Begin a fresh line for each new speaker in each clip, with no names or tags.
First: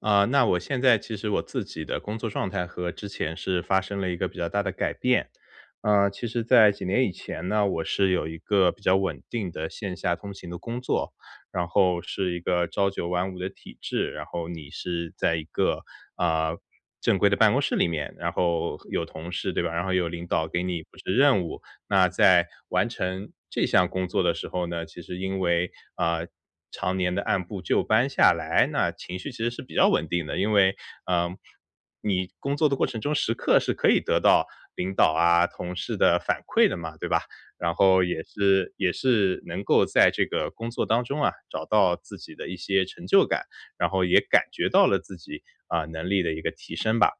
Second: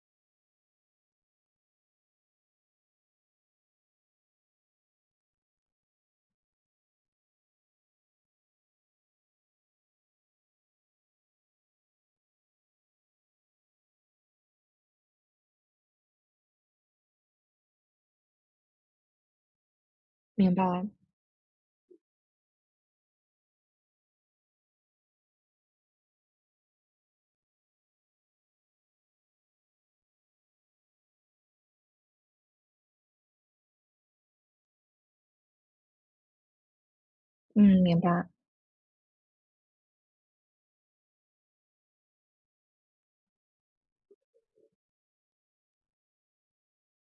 那我现在其实我自己的工作状态和之前是发生了一个比较大的改变。其实在几年以前呢，我是有一个比较稳定的线下通勤的工作，然后是一个朝九晚五的体制，然后你是在一个啊正规的办公室里面，然后有同事对吧？然后有领导
明
给你
白，
布置任务，那在完成这项工作的时候呢，其实因为，常年的按部就班下来，那情绪其实是比较稳定的。因为，嗯，呃你工作的过程中时刻是可以得到领导啊、同事的反馈的嘛，对吧？然
嗯，明
后也
白，
是也是能够在这个工作当中啊，找到自己的一些成就感，然后也感觉到了自己，能力的一个提升吧。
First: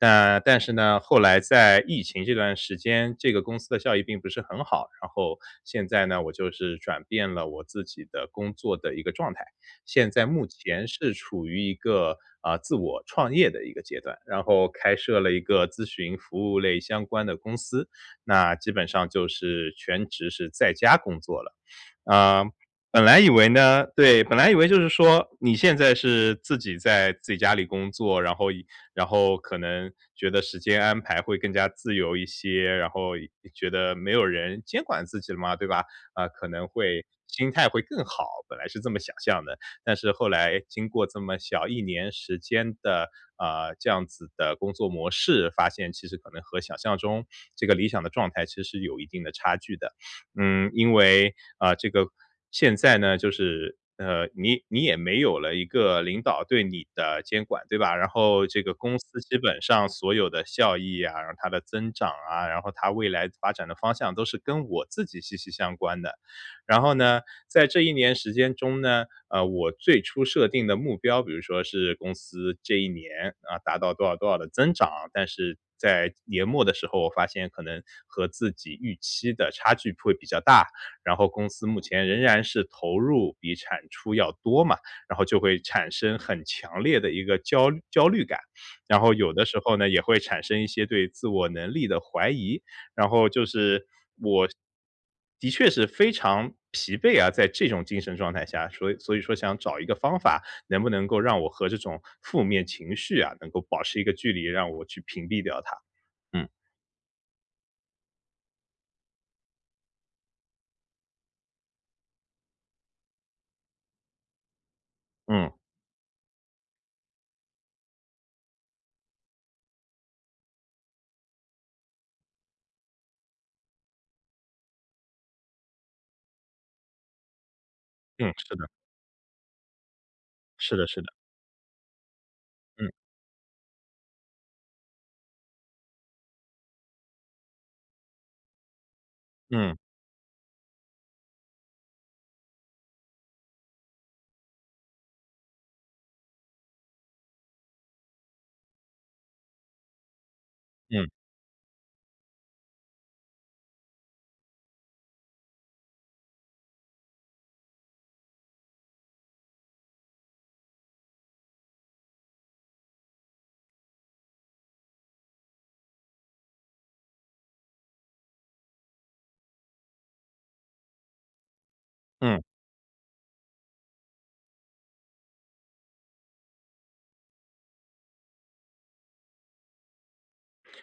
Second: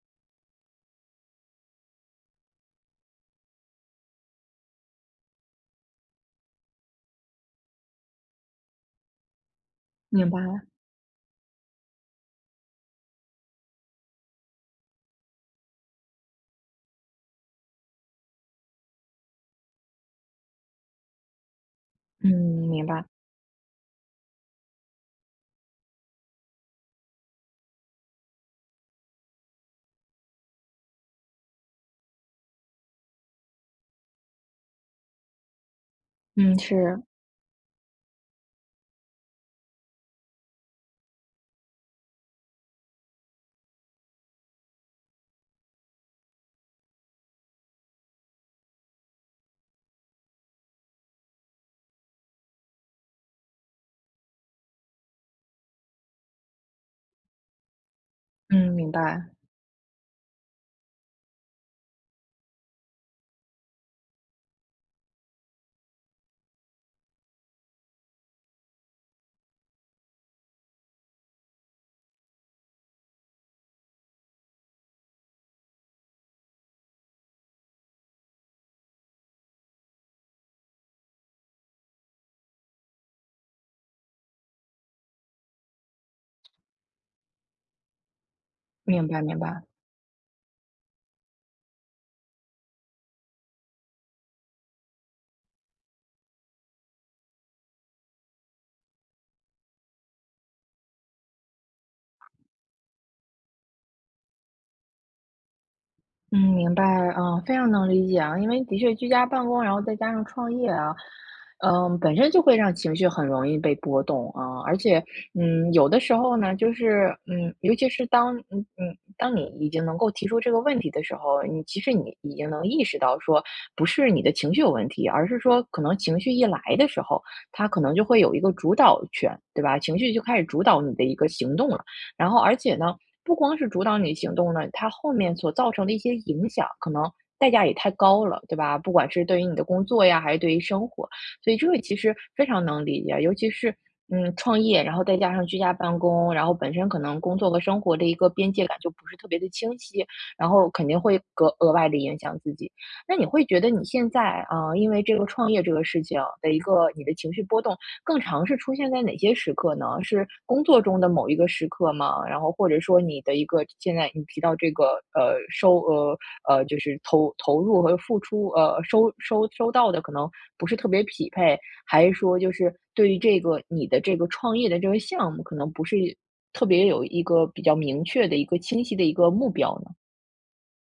那但是呢，后来在疫情这段时间，这个公司的效益并不是很好，然后现在呢，我就是转变了我自己的工作的一个状态。现在
明白，
目前是处于一个，自我创业的一个阶段，然后开设了一个咨询服务类相关的公司，那基本上就是全职是在家工作了。
嗯，
啊，
明
本
白，
来以为呢，对，本来以为就是说你现在是自己在自己家里工作，然后以然后可能觉得时间安排会更加自由一些，然后也觉得没有人监管自己了嘛，对吧？啊，可
嗯，
能
是，
会心态会更好，本来是这么想象的。但是后来经过这么小一年时间的，这样子的工作模式，发现其实可能和想象中这个理想的状态其实是有一定的差距的。嗯，因为，这个现在呢，就是，你也没有了一个领导对你的监管，对吧？然后这
嗯，
个
明
公司
白，
基本上所有的效益啊，然后它的增长啊，然后它未来发展的方向都是跟我自己息息相关的。然后呢，在这一年时间中呢，我最初设定的目标，比如说是公司这一年达到多少多少的增长，但是在年末的时候，我发现可能和自己预期的差距会比较大，然后公司目前仍然是投入比产出要多嘛，然后就会产生很强烈的一个焦虑感，然
明
后
白，
有
明
的时
白。
候呢也会产生一些对自我能力的怀疑，然后就是的确是非常疲惫啊，在这种精神状态下，所以说想找一个方法，能不能够让我和这种负面情绪啊，能够保持一个距离，让我去屏蔽掉它。
嗯，
嗯。
明白，嗯，非常能理解啊，因为的确居家办公，然后再加上创业啊，本身就会让情绪很容易被波动啊，而且，
嗯。
有的时候呢，就是，尤其是当，当你已经能够提出这个问题的时候，其实你已经能意识到说，不是你的情绪有问题，而是说可能情绪一来的时候，它可能就会
嗯，
有一个
是的，
主导权，对吧？情绪就开始主
是
导
的，
你
是
的
的。
一个行动了。然后而且
嗯。
呢，不光是主导你行动呢，它后面所造成的一些影响，可能代价也太高了，对吧？不管是对于你的
嗯。
工作呀，还是对于生活，所以这个其实非常能理解，尤其是。创业，然后再加上居家办公，然后本身可能工作和生活的一个边界感就不是特别的清晰，然后肯定
嗯。
会格额外的影响自己。那你会觉得你现在因为这个创业这个事情的一个你的情绪波动，更常是出现在哪些时刻呢？是工作中的某一个时刻吗？然后或者说你的一个现在你提到这个，呃，收呃就是投入和付出，收到的可能不是特别匹配，还是说
嗯。
就是对于这个你的这个创业的这个项目，可能不是特别有一个比较明确的一个清晰的一个目标呢？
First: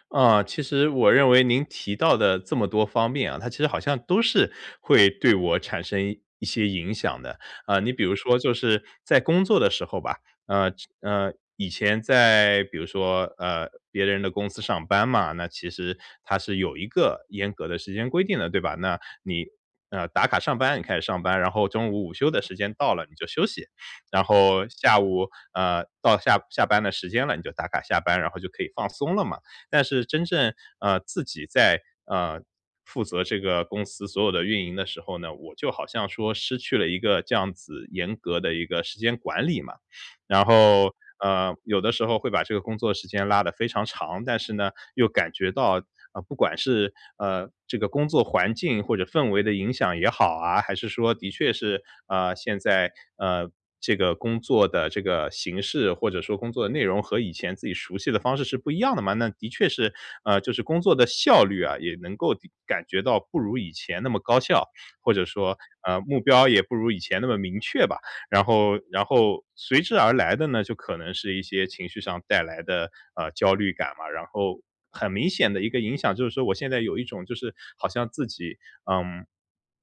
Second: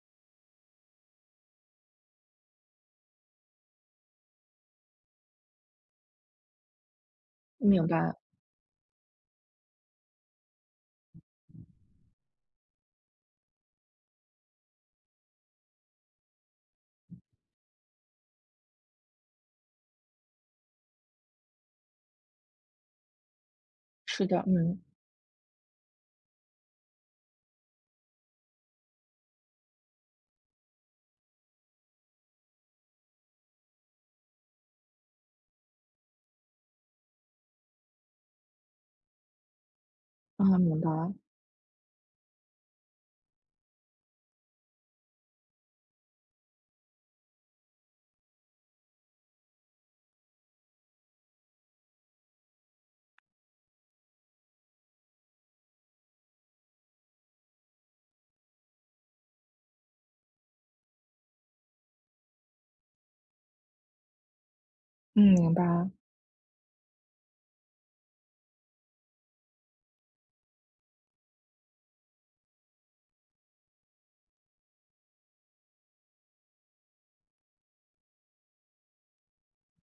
啊，其实我认为您提到的这么多方面啊，它其实好像都是会对我产生一些影响的。啊，
明
你比
白，
如说就是在工作的时候吧，呃，以前在比如说，别人的公司上班嘛，那其实它是有一个严格的时间规定的，对吧？那你，打卡上班，你开始上班，然后中午午休的时间到了，你就休息。然
是的，
后
嗯
下午，到下班的时间了，你就打卡下班，然后就可以放松了嘛。但是真正，自己在，负责这个公司所有的运营的时候呢，我就好像说失去了一个这样子严格的一个时间管理嘛。然
啊，明白，
后，有的时候会把这个工作时间拉得非常长，但是呢，又感觉到，不管是，这个工作环境或者氛围的影响也好啊，还是说的确是，现在，这个工作的这个形式，或者说工作的内容和以前自己熟悉的方式是不一样的嘛，那的确是，就是工作的效率啊，也能够地感觉到不如以前那么高效，或者
嗯，明
说，
白，
目标也不如以前那么明确吧。然后随之而来的呢，就可能是一些情绪上带来的，焦虑感嘛。然后很明显的一个影响就是说我现在有一种就是好像自己，嗯，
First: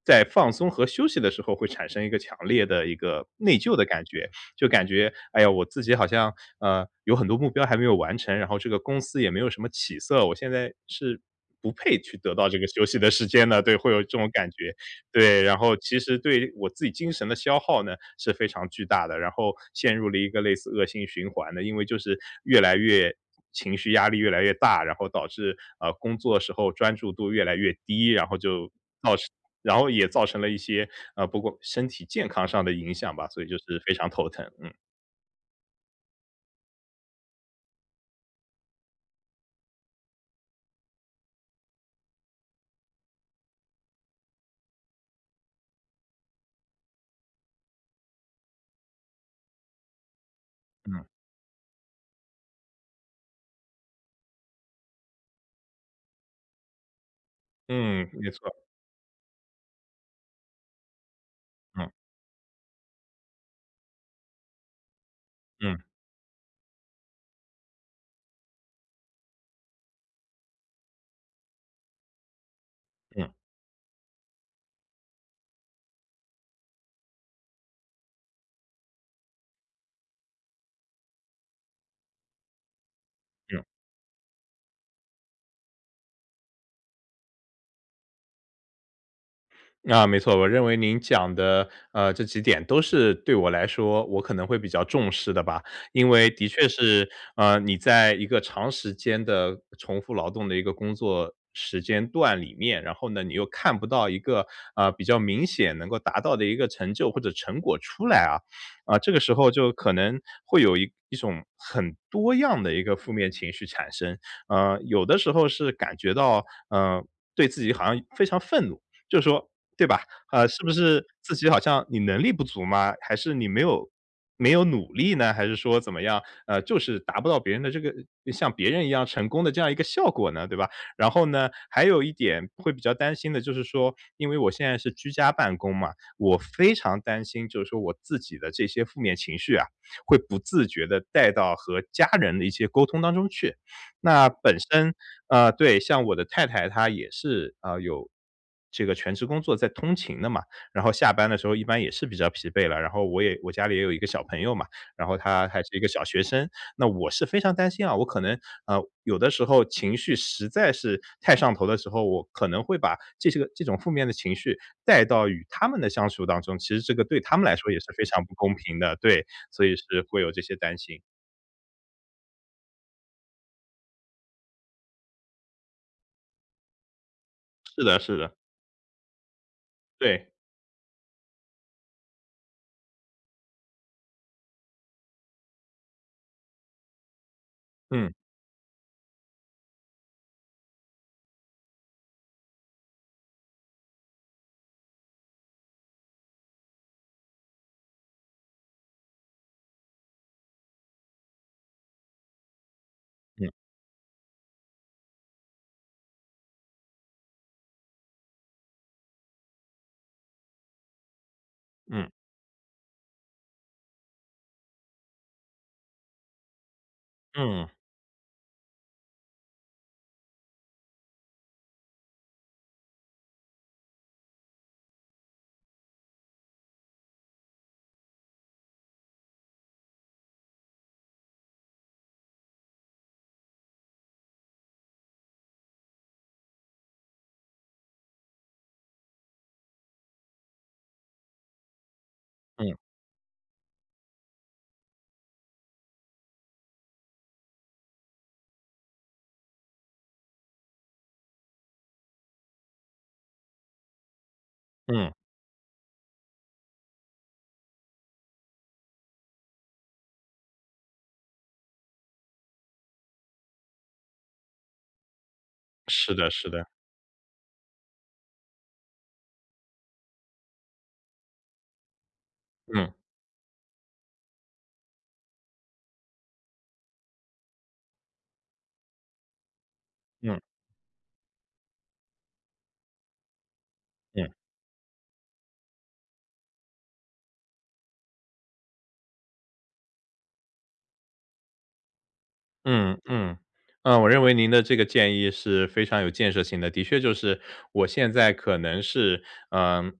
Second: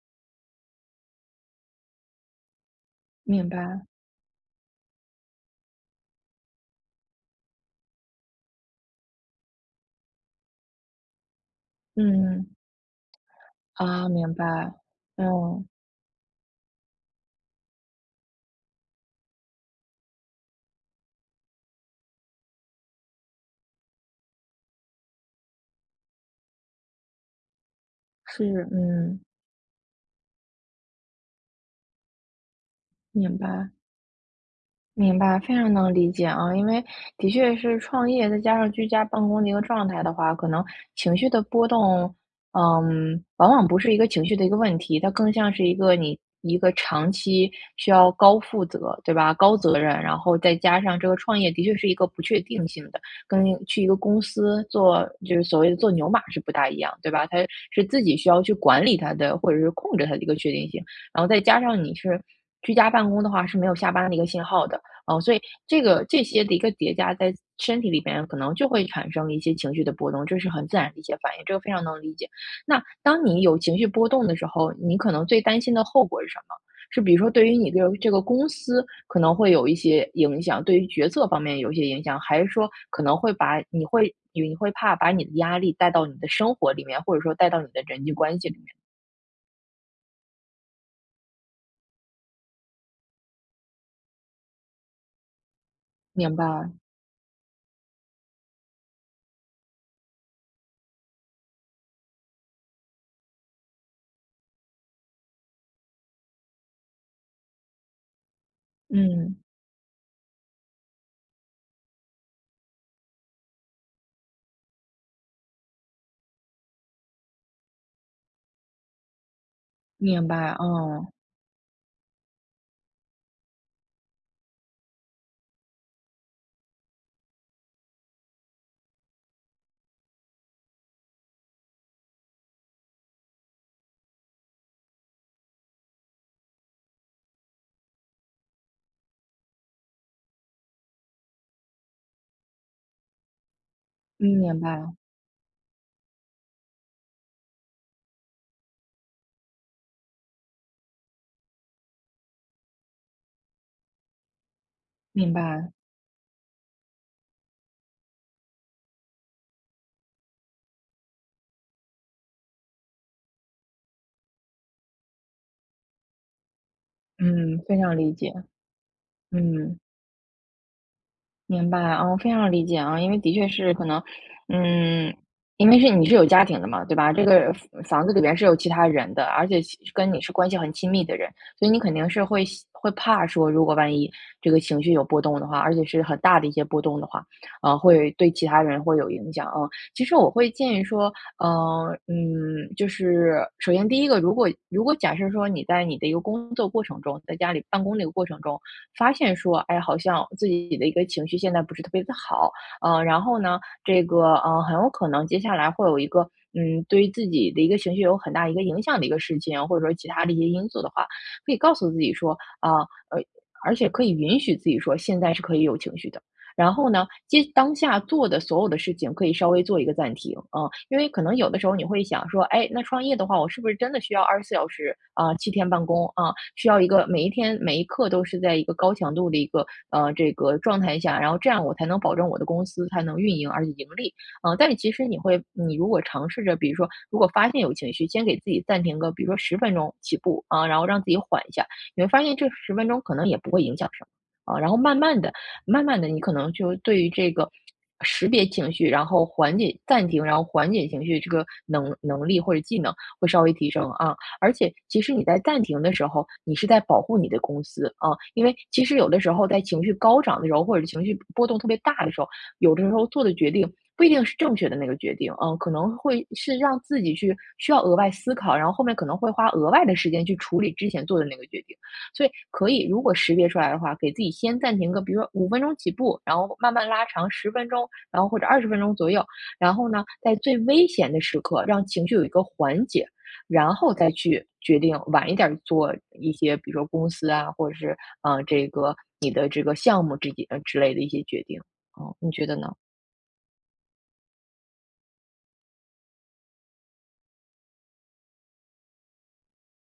在放松和休息的时候会产生一个强烈的一个
明
内疚的
白，
感觉。就感觉，哎呀，我自己好像，有很多目标还没有完成，然后这个公司也没有什么起色，我现在是不配去得到
嗯，
这个休息的时间的，对，会有
啊，
这种
明白，
感觉。对，然
嗯。
后其实对我自己精神的消耗呢，是非常巨大的，然后陷入了一个类似恶性循环的。因为就是越来越情绪压力越来越大，然后导致，工作时候专注度越来越低，然后
是，
就
嗯，
然后也造成了一些，不过身体健康上的影响吧，
明
所以就
白。
是非常头疼。嗯。
明白，非常能理解啊，因为的确是创业，再加上居家办公的一个状态的话，可能情绪的波动，往往不是一个情绪的一个问题，它更像是一个你一个长期需要高负责，对吧？高责任，然后再加上
嗯。
这个创业的确是一个不确定性的，跟去一个公司做就是所谓的做牛马是不大一样，对吧？它是自
嗯，
己
没
需要
错。
去管理它的，或者是控制它的一个确定性，然后再加上
嗯。
你是。居家办公的话是没有下班的一个信号的，哦，所以
嗯。
这个这些的一个叠加在身体里边，可能就会产生一些情绪的波动，这是很自然的一些反应，这个非常能理解。那当
嗯。
你有情绪波动的时候，你可能最担心的后果是什么？是比如说对于你这个公司可能会有一些影响，对于决策方面有一些影响，还是说可能会把
嗯。
你会你你会怕把你的压力带到你的生活里面，或者说带到你的人际关系里面？
啊，没错，我认为您讲的，这几点都是对我来说，我可能会比较重视的吧。因为
明
的确
白，
是，你在一个长时间的重复劳动的一个工作时间段里面，然后呢，你又看不到一个，比较明显能够达到的一个成就或者成果出来啊，啊，这个时
嗯，
候就可能会有一种很多样的一个负面情绪产生。有的时候是感觉到，对自己好像非常愤怒，就是说，对吧？
明白，
是不是
嗯，
自己好像你能力不足吗？还是你没有努力呢？还是说怎么样，就是达不到别人的这个像别人一样成功的这样一个效果呢，对吧？然后呢，还有一点会比较担心的就是说，因为我现在是居家办公嘛，我非常担心就是说我自己的这些负面情绪啊，会不自觉的带到和家人的一些沟通当中去。那
嗯，
本
明白，
身，对，像我的太太她也是，有这个全职工作在通勤的嘛，然后下班的时候一般也是比较疲惫了，然后我家里也有一个小朋友嘛，然后
明
他还
白，
是一个小学生，那我是非常担心啊，我可能，有的时候情绪实在是太上头的时候，我可能会把这些个这种负面的情绪带到与他们的相处当中，其实这个对他们来
嗯，
说也
非
是
常
非
理
常
解。
不公平的，对，所以
嗯，
是会有这些担心。
明白，啊，我非常理解啊，因为的确是可能，嗯，因为你是有家庭的嘛，对吧？这个
是
房
的
房子
是
里
的。
边是有其他人的，而且跟你
对。
是关系很亲密的人，所以你肯定是会怕说，如果万一这个情绪有波动的话，而且是很大的一些波动的话，会
嗯。
对其他人会有影响啊。其实我会建议说，就是首先第一个，如果假设说你在你的一个工作过程中，在家里办公的一个过程中。发现说，哎，好像自己的一个情绪现在不是特别的好，然后
嗯。
呢，这个很有可能接下来会有一个。对于自己的一个情绪有很大一个影响的一个事情，或者说其他的一些因素的话，可以告诉自
嗯。
己说，呃，而且可以允许自己说，现在是可以有情绪的。然后呢，接
嗯。
当下做的所有的事情可以稍微做一个暂停，啊，因为可能有的时候你会想说，哎，那创业的话，我是不是真的需要24小时啊，7天办公啊，需要一个每一天每一刻都是在一个高强度的一个这个状态下，然后这样我才能保证我的公司才能运营而且盈利，但是其实你会，你如果尝试着，比如说如果发现有情绪，先给自己暂停个，比如说十分钟起步啊，然后让自己缓一下，你会发现这
嗯。
十分钟可能也不会影响什么。啊，然后慢慢的，慢慢的，你可能就对于这个识别情绪，然后缓解暂停，然后缓解情绪这个能力或者技能会稍微提升啊。而且其
嗯，
实你在暂停的时候，你是在保护你的公司啊，因为其实有的时候在情绪高涨的时候，或者情绪波动特别大的时候，有的时候做的决定不一定是正确的那个决定，可能
是
会
的是
是
的。
让自己去需要额外思考，然后后面可能会花额外的时间去处理之前做的那个决定。所以可以，
嗯。
如果识别出来的话，给自己先暂停个，比如说五分钟起步，然后慢慢拉长十分钟，然后或者20分钟左右，然后呢，在
嗯。
最危险的时刻让情绪有一个缓解，然后再
嗯。
去决定晚一点儿做一些，比如说公司啊，或者是啊这个你的这个项目之间之类的一些决定。哦，你觉得呢？
嗯。嗯，嗯，我认为您的这个建议是非常有建设性的。的确就是我现在可能是嗯，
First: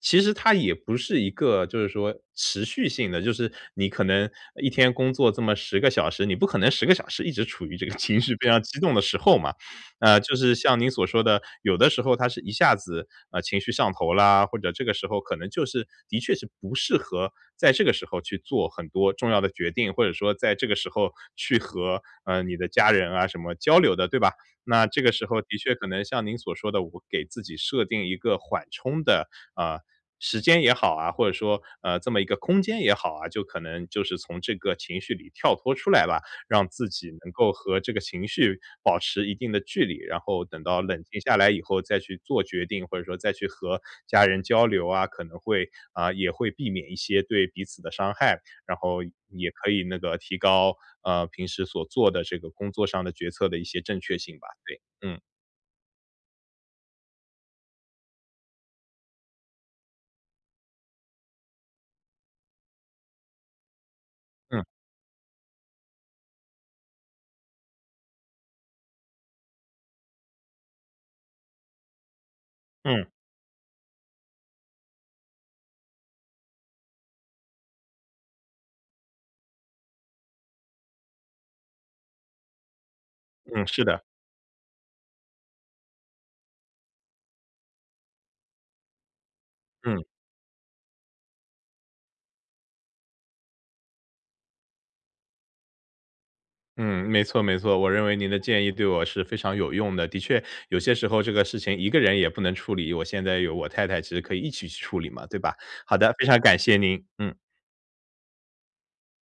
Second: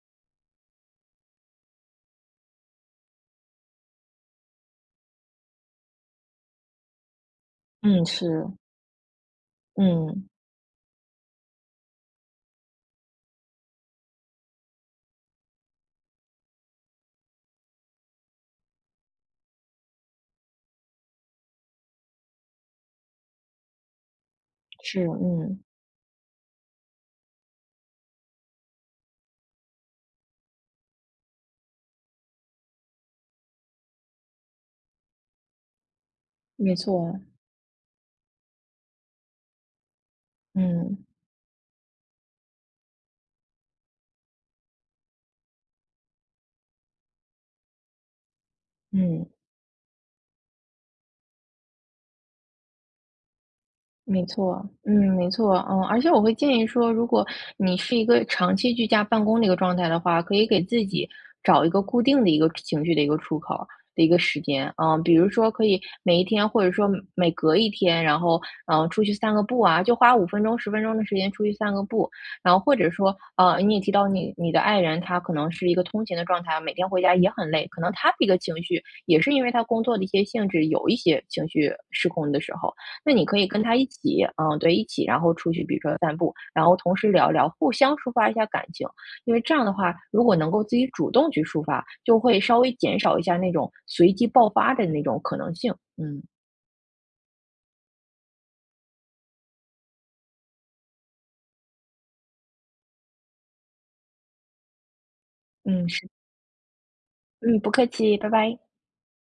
其实它也不是一个就是说持续性的，就是你可能一天工作这么十个小时，你不可能十个小时一直处于这个
嗯，
情绪
是，
非常激动的时候嘛。
嗯，
就是像您所说的，有的时候他是一下子，情绪上头啦，或者这个时候可能就是的确是不适合在这个时候去做很多重要的决定，或者说在这个时候去和，你的家人啊什么交流的，对吧？那这
是，
个时候的
嗯，
确可能像您所说的，我给自己设定一个缓冲的啊，时间也好啊，或者说，这么一个空间也好啊，就可能就是从这个情绪里跳脱出来吧。让
没
自己
错，
能够和这个情绪保持一定的距离，然后等到冷
嗯
静下来以后再去做决定，或者说再去和家人交流啊，可能会啊，也会避免一些对彼此的伤害，然后
嗯。
也可以那个提高，平时所做的这个工作上的决策的一些正确
没
性吧，
错，
对。
嗯，
嗯。
没错，嗯，而且我会建议说，如果你是一个长期居家办公的一个状态的话，可以给自己找一个固定的一个情绪的一个出口的一个时
嗯。
间，嗯，比如说可以每一天，或者说每隔一天，然后出去散个步啊，就花五分钟、十分钟的时间出去散个步，然后或者
嗯。
说，你也提到你的爱人他可能是一个通勤的状态，每天回家也很累，可能他的一个情绪也是因为他工作的一些性质有一些情绪失控的时候。那你可以跟
嗯，
他
是
一
的。
起，嗯，对，一起，然后出去，比如说散步，然后同时聊一聊，互相抒发一下感情。因为这样的话，
嗯。
如果能够自己主动去抒发，就会稍微减少一下那种随机爆发的那种可能性。嗯
嗯，没错没错，我认为您的建议对我是非常有用的。的确，有些时候这个事情一个人也不能处理，我现在有我太太，其实可以一起去处理嘛，对吧？
嗯，
好
是。
的，非常感谢您。嗯。
嗯，不客气，拜拜。